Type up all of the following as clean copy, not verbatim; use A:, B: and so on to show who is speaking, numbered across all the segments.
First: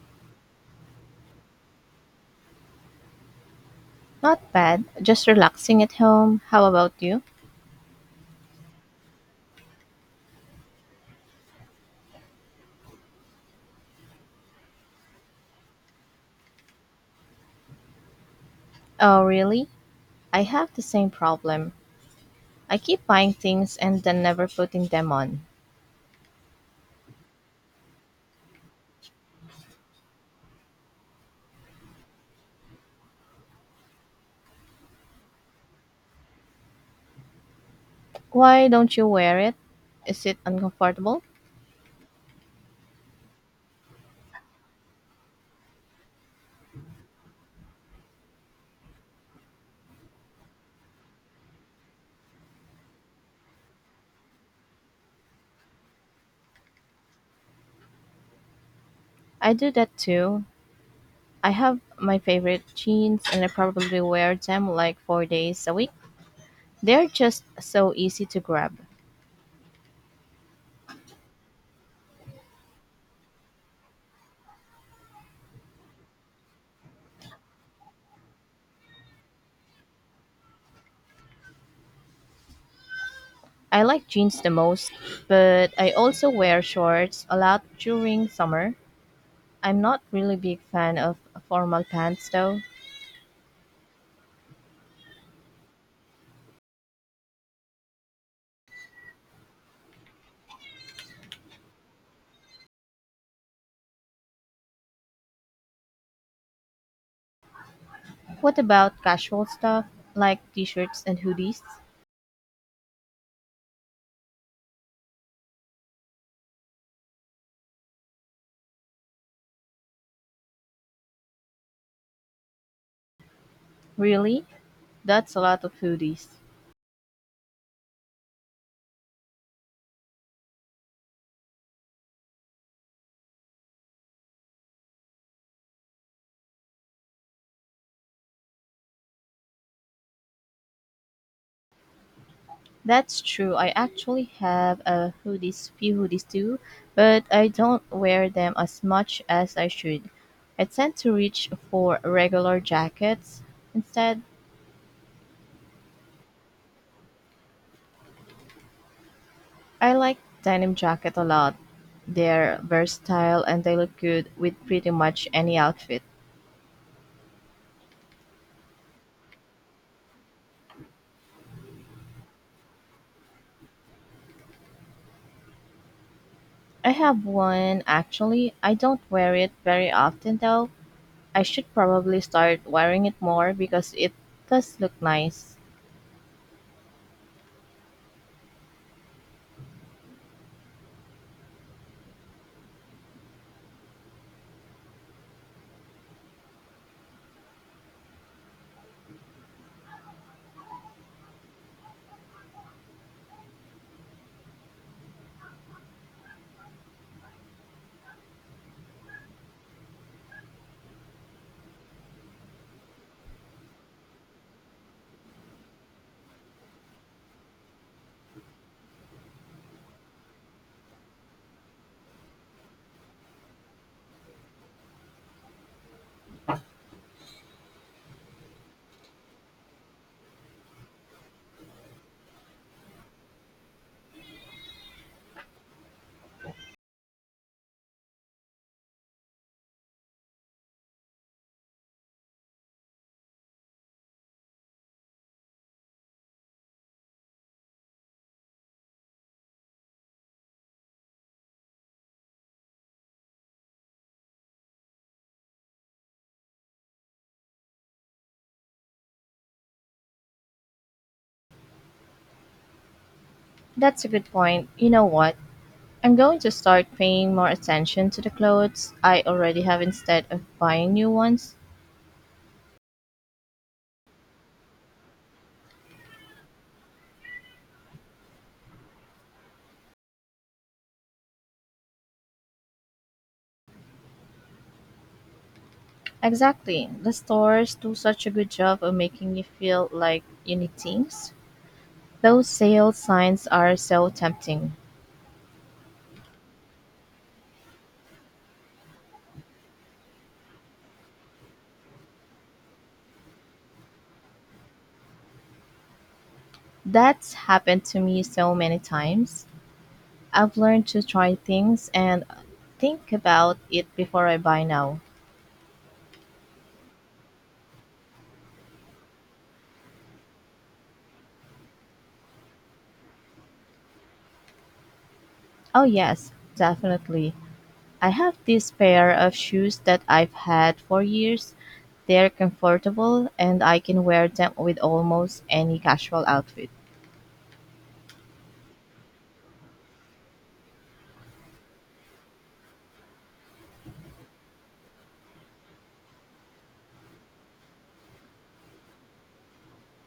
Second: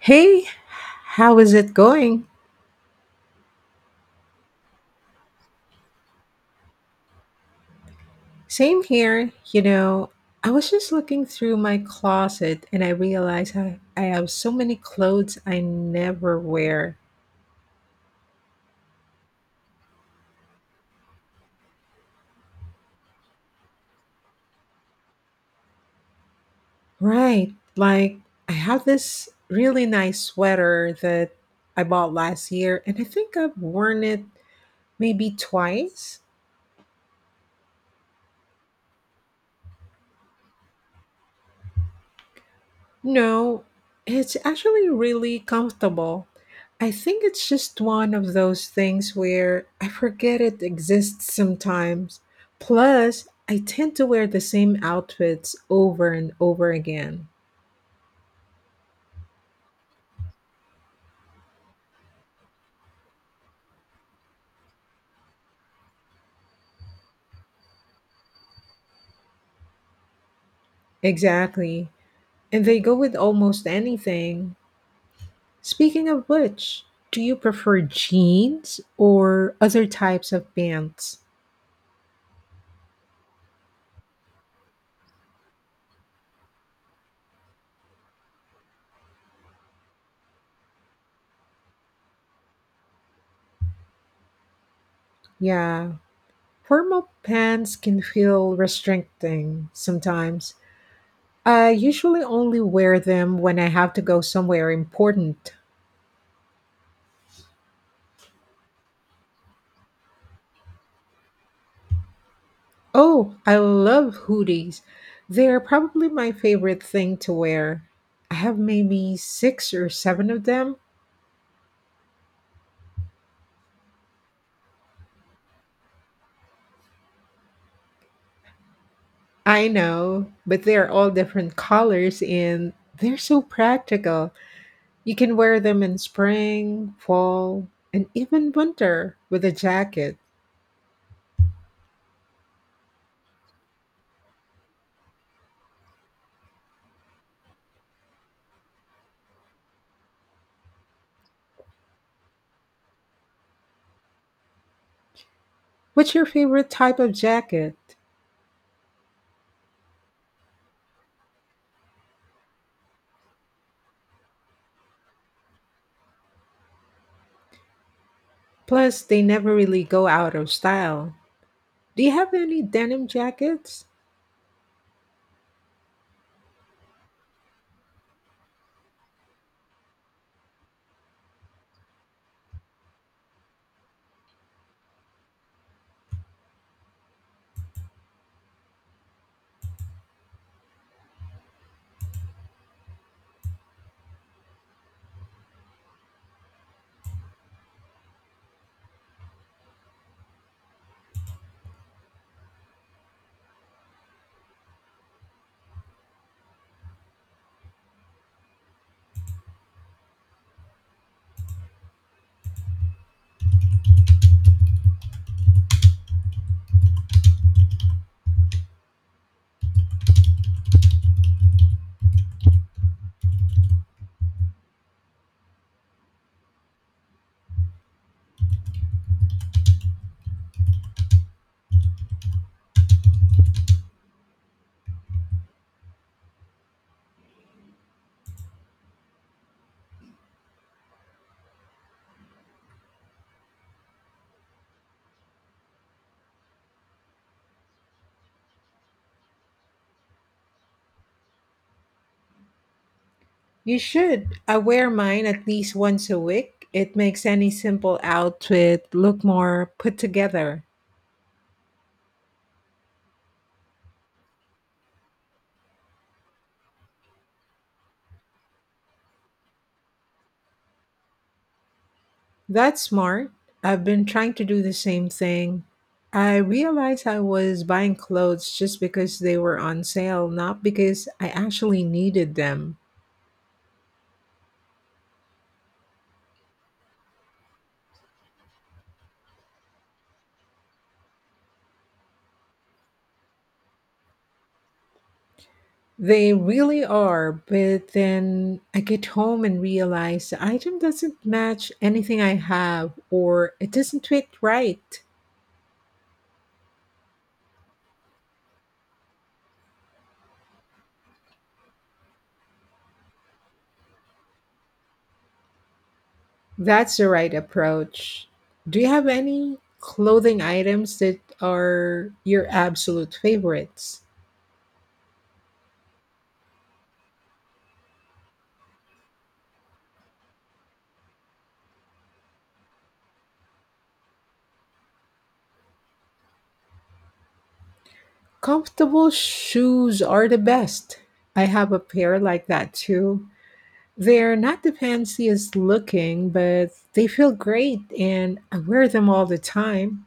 A: Hey, how is it going?
B: Not bad, just relaxing at home. How about you?
A: Same here. You know, I was just looking through my closet and I realized I have so many clothes I never wear.
B: Oh, really? I have the same problem. I keep buying things and then never putting them on.
A: Right. Like, I have this really nice sweater that I bought last year and I think I've worn it maybe twice.
B: Why don't you wear it? Is it uncomfortable?
A: No, it's actually really comfortable. I think it's just one of those things where I forget it exists sometimes. Plus, I tend to wear the same outfits over and over again.
B: I do that too. I have my favorite jeans and I probably wear them like 4 days a week. They're just so easy to grab.
A: Exactly. And they go with almost anything. Speaking of which, do you prefer jeans or other types of pants?
B: I like jeans the most, but I also wear shorts a lot during summer. I'm not really big fan of formal pants though.
A: Yeah, formal pants can feel restricting sometimes. I usually only wear them when I have to go somewhere important.
B: What about casual stuff like t-shirts and hoodies?
A: Oh, I love hoodies. They're probably my favorite thing to wear. I have maybe six or seven of them.
B: Really? That's a lot of hoodies.
A: I know, but they're all different colors and they're so practical. You can wear them in spring, fall, and even winter with a jacket.
B: That's true. I actually have a few hoodies too, but I don't wear them as much as I should. I tend to reach for regular jackets. Instead,
A: What's your favorite type of jacket?
B: I like denim jacket a lot. They're versatile and they look good with pretty much any outfit.
A: Plus, they never really go out of style. Do you have any denim jackets?
B: I have one actually. I don't wear it very often though I should probably start wearing it more because it does look nice.
A: You should. I wear mine at least once a week. It makes any simple outfit look more put together.
B: That's a good point. You know what? I'm going to start paying more attention to the clothes I already have instead of buying new ones.
A: That's smart. I've been trying to do the same thing. I realized I was buying clothes just because they were on sale, not because I actually needed them.
B: Exactly. The stores do such a good job of making you feel like you need things. Those sale signs are so tempting.
A: They really are, but then I get home and realize the item doesn't match anything I have or it doesn't fit right.
B: That's happened to me so many times. I've learned to try things and think about it before I buy now.
A: That's the right approach. Do you have any clothing items that are your absolute favorites?
B: Oh, yes, definitely. I have this pair of shoes that I've had for years. They're comfortable and I can wear them with almost any casual outfit.
A: Comfortable shoes are the best. I have a pair like that too. They're not the fanciest looking, but they feel great and I wear them all the time.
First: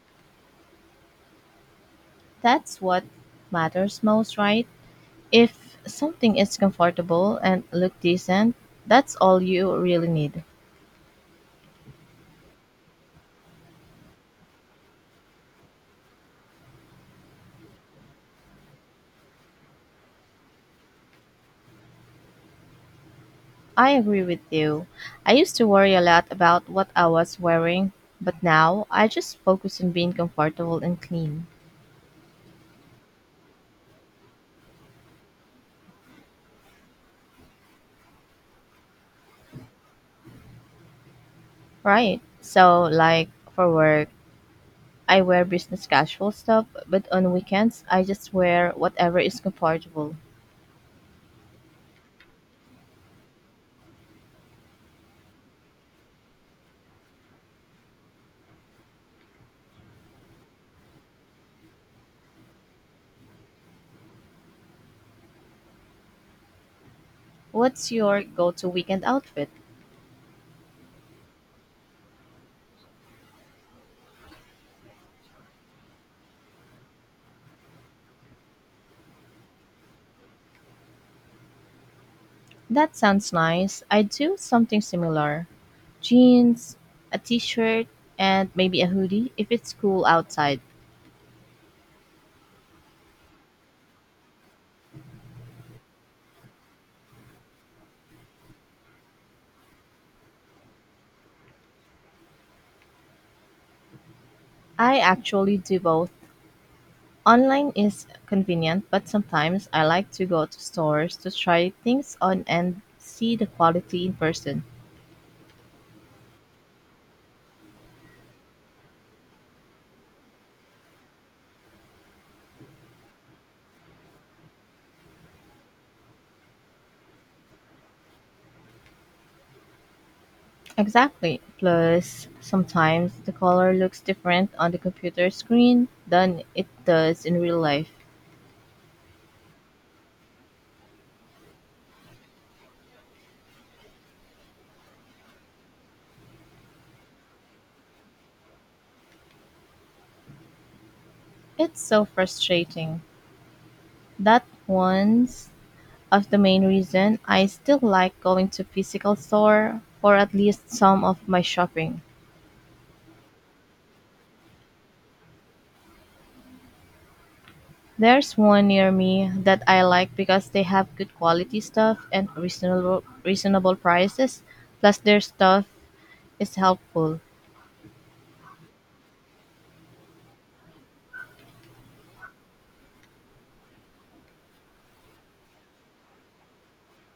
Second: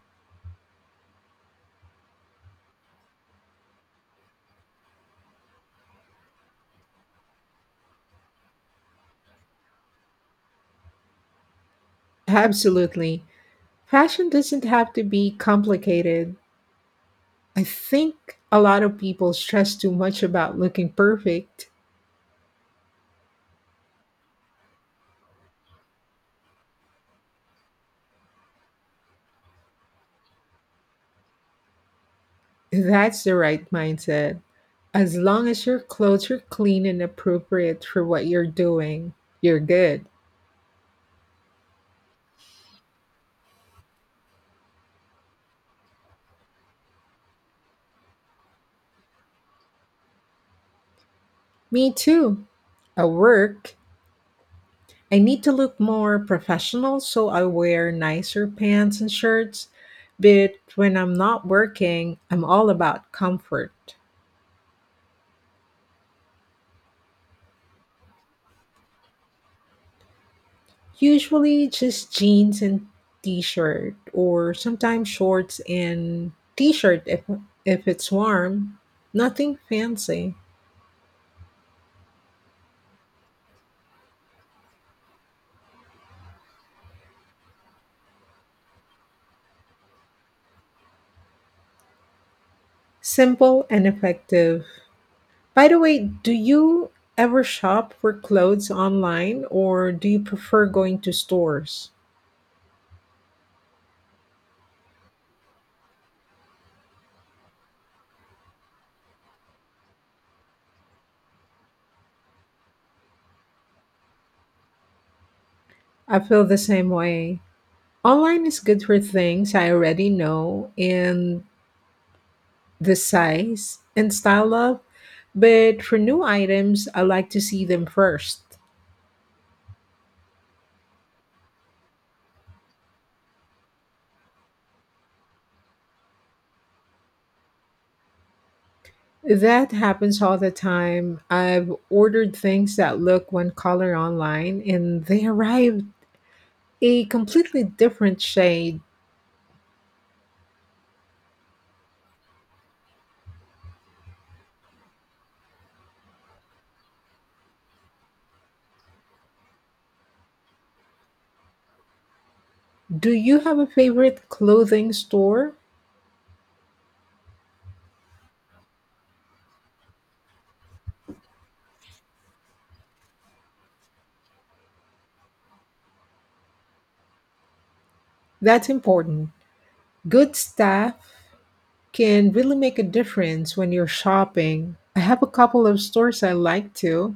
B: That's what matters most, right? If something is comfortable and look decent, that's all you really need.
A: Absolutely. Fashion doesn't have to be complicated. I think a lot of people stress too much about looking perfect.
B: I agree with you. I used to worry a lot about what I was wearing, but now I just focus on being comfortable and clean.
A: That's the right mindset. As long as your clothes are clean and appropriate for what you're doing, you're good.
B: Right. So like for work, I wear business casual stuff, but on weekends, I just wear whatever is comfortable.
A: Me too. At work, I need to look more professional, so I wear nicer pants and shirts. But when I'm not working, I'm all about comfort.
B: What's your go to weekend outfit?
A: Usually just jeans and t shirt, or sometimes shorts and t shirt if it's warm. Nothing fancy.
B: That sounds nice. I do something similar: jeans, a t shirt, and maybe a hoodie if it's cool outside.
A: Simple and effective. By the way, do you ever shop for clothes online or do you prefer going to stores?
B: I actually do both. Online is convenient, but sometimes I like to go to stores to try things on and see the quality in person.
A: I feel the same way. Online is good for things I already know and the size and style of, but for new items, I like to see them first.
B: Exactly. Plus, sometimes the color looks different on the computer screen than it does in real life.
A: That happens all the time. I've ordered things that look one color online and they arrive a completely different shade.
B: It's so frustrating. That one's of the main reason I still like going to physical store for at least some of my shopping.
A: Do you have a favorite clothing store?
B: There's one near me that I like because they have good quality stuff and reasonable prices. Plus their stuff is helpful.
A: That's important. Good staff can really make a difference when you're shopping. I have a couple of stores I like to.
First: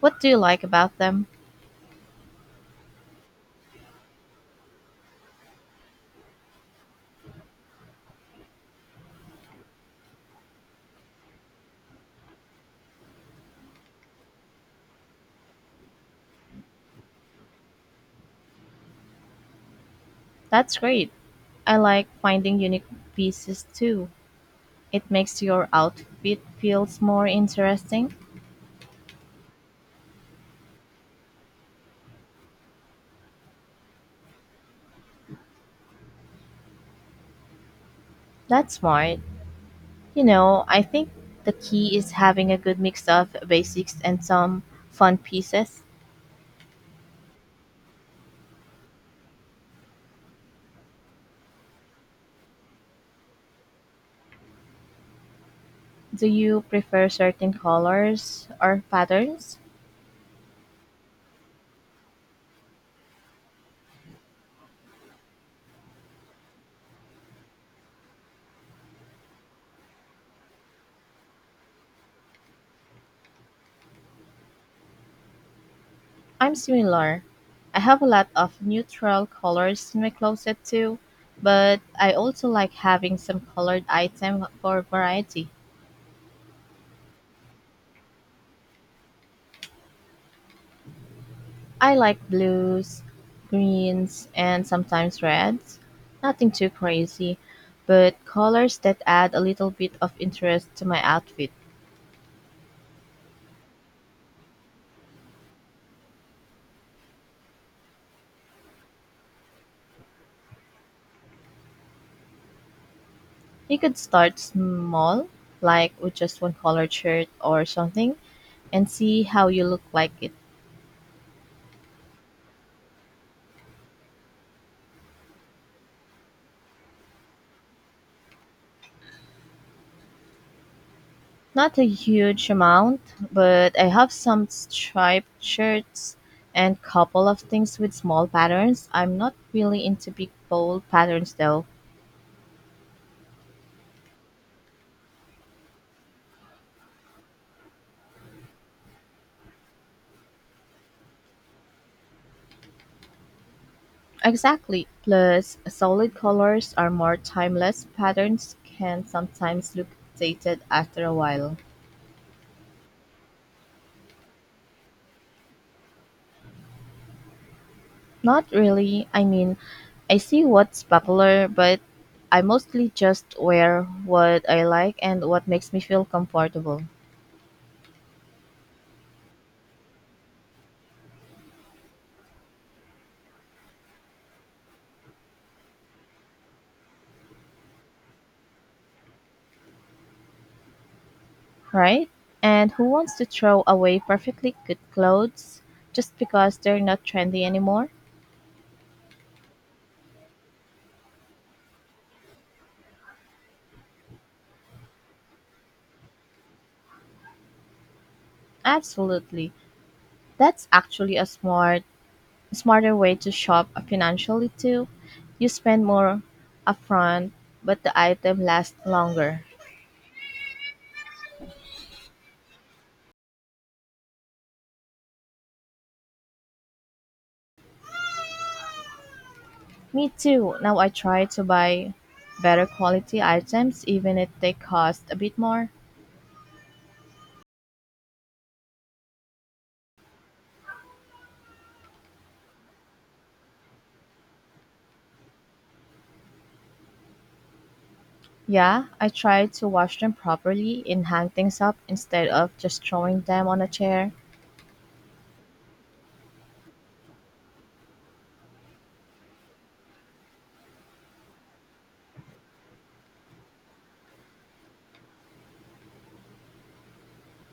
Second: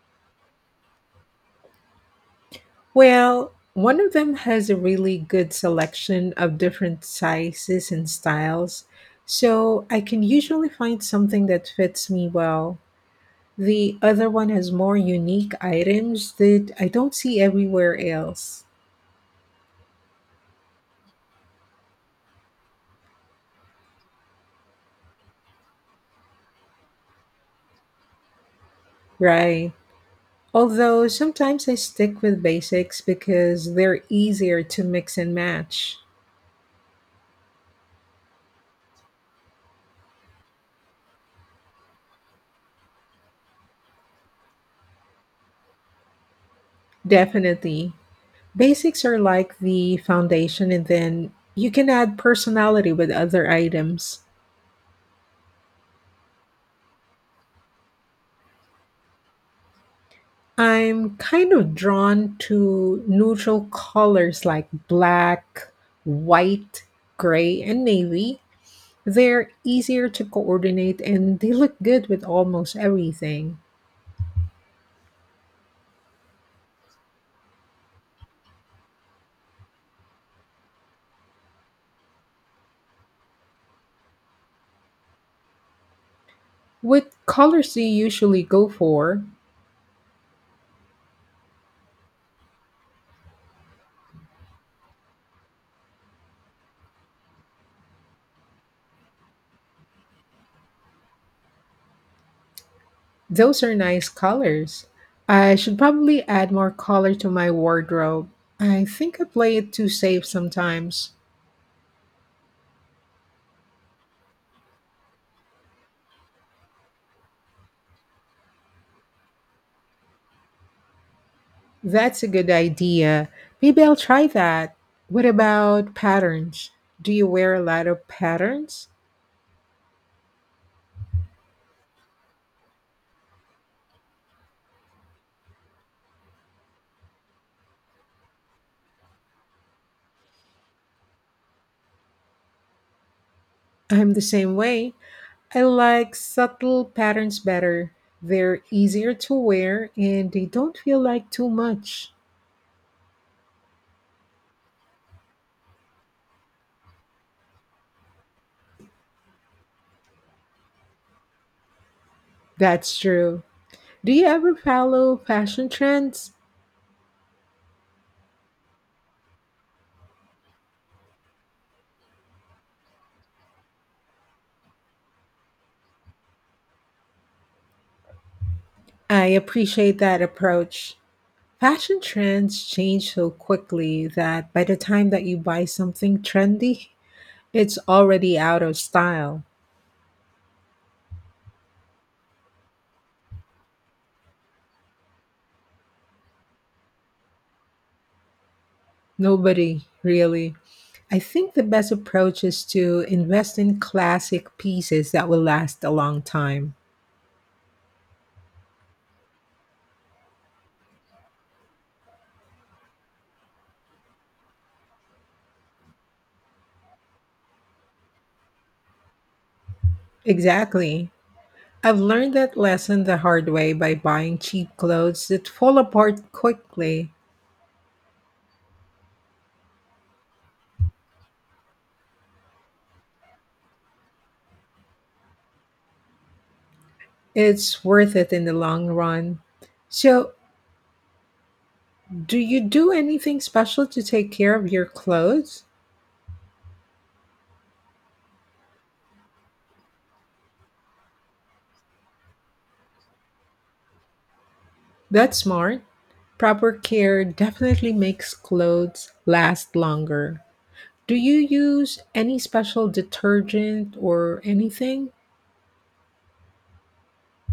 B: What do you like about them?
A: Well, one of them has a really good selection of different sizes and styles, so I can usually find something that fits me well. The other one has more unique items that I don't see everywhere else.
B: That's great. I like finding unique pieces too. It makes your outfit feels more interesting.
A: Right. Although sometimes I stick with basics because they're easier to mix and match.
B: That's smart. You know, I think the key is having a good mix of basics and some fun pieces.
A: Definitely. Basics are like the foundation, and then you can add personality with other items.
B: Do you prefer certain colors or patterns?
A: I'm kind of drawn to neutral colors like black, white, gray, and navy. They're easier to coordinate and they look good with almost everything.
B: I'm similar. I have a lot of neutral colors in my closet too, but I also like having some colored item for variety.
A: What colors do you usually go for?
B: I like blues, greens, and sometimes reds. Nothing too crazy, but colors that add a little bit of interest to my outfit.
A: Those are nice colors. I should probably add more color to my wardrobe. I think I play it too safe sometimes.
B: You could start small, like with just one colored shirt or something, and see how you look like it.
A: That's a good idea. Maybe I'll try that. What about patterns? Do you wear a lot of patterns?
B: Not a huge amount, but I have some striped shirts and couple of things with small patterns. I'm not really into big bold patterns though.
A: I'm the same way. I like subtle patterns better. They're easier to wear and they don't feel like too much.
B: Exactly. Plus, solid colors are more timeless. Patterns can sometimes look dated after a while.
A: That's true. Do you ever follow fashion trends?
B: Not really. I mean, I see what's popular, but I mostly just wear what I like and what makes me feel comfortable,
A: I appreciate that approach. Fashion trends change so quickly that by the time that you buy something trendy, it's already out of style.
B: right? And who wants to throw away perfectly good clothes just because they're not trendy anymore?
A: Nobody really. I think the best approach is to invest in classic pieces that will last a long time.
B: Absolutely. That's actually a smarter way to shop financially too. You spend more upfront, but the item lasts longer.
A: Exactly. I've learned that lesson the hard way by buying cheap clothes that fall apart quickly.
B: Me too. Now I try to buy better quality items even if they cost a bit more.
A: It's worth it in the long run. So, do you do anything special to take care of your clothes?
B: Yeah, I try to wash them properly and hang things up instead of just throwing them on a chair.
A: That's smart. Proper care definitely makes clothes last longer. Do you use any special detergent or anything?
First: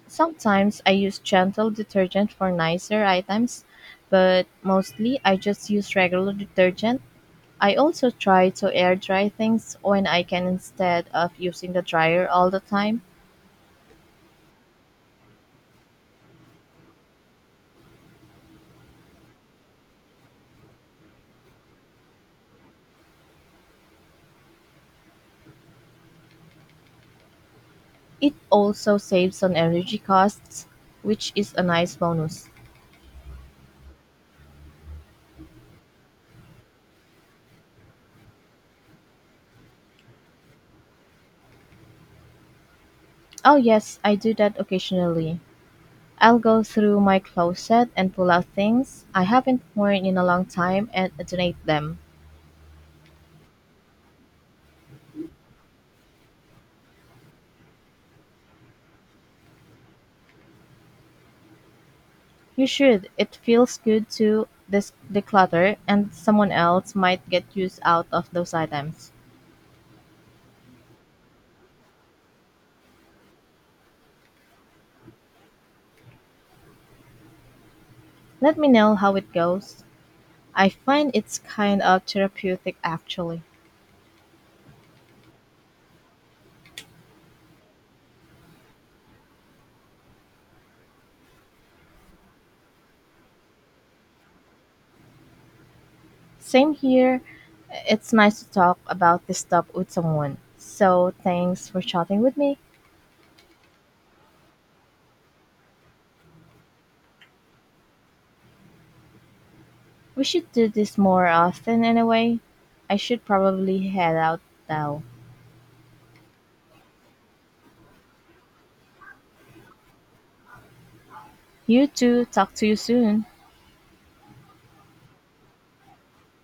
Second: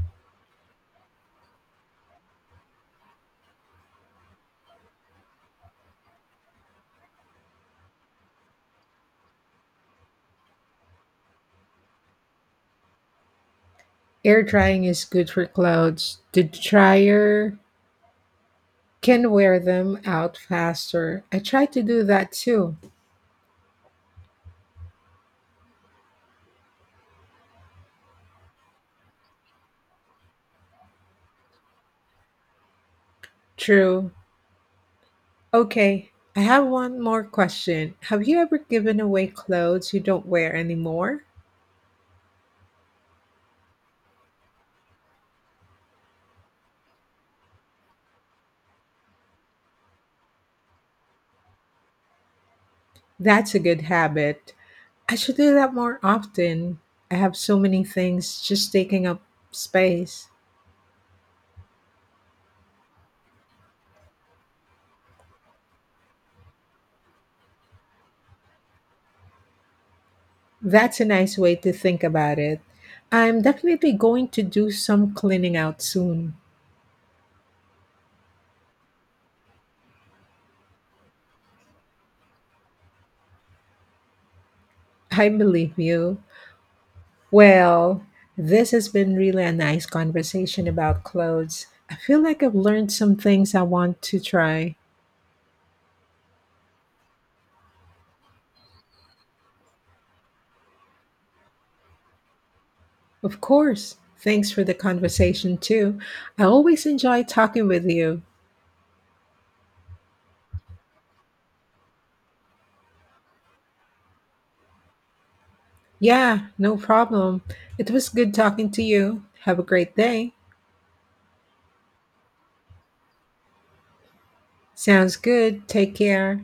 B: Sometimes I use gentle detergent for nicer items, but mostly I just use regular detergent. I also try to air dry things when I can instead of using the dryer all the time.
A: Air drying is good for clothes. The dryer can wear them out faster. I try to do that too.
B: It also saves on energy costs, which is a nice bonus.
A: True. Okay, I have one more question. Have you ever given away clothes you don't wear anymore?
B: Oh, yes, I do that occasionally. I'll go through my closet and pull out things I haven't worn in a long time and donate them.
A: That's a good habit. I should do that more often. I have so many things just taking up space.
B: You should. It feels good to this declutter, and someone else might get use out of those items.
A: That's a nice way to think about it. I'm definitely going to do some cleaning out soon.
B: Let me know how it goes. I find it's kind of therapeutic actually.
A: I believe you. Well, this has been really a nice conversation about clothes. I feel like I've learned some things I want to try.
B: Same here. It's nice to talk about this stuff with someone. So thanks for chatting with me.
A: Of course, thanks for the conversation too. I always enjoy talking with you.
B: We should do this more often anyway. I should probably head out now.
A: Yeah, no problem. It was good talking to you. Have a great day.
B: You too. Talk to you soon.
A: Sounds good. Take care.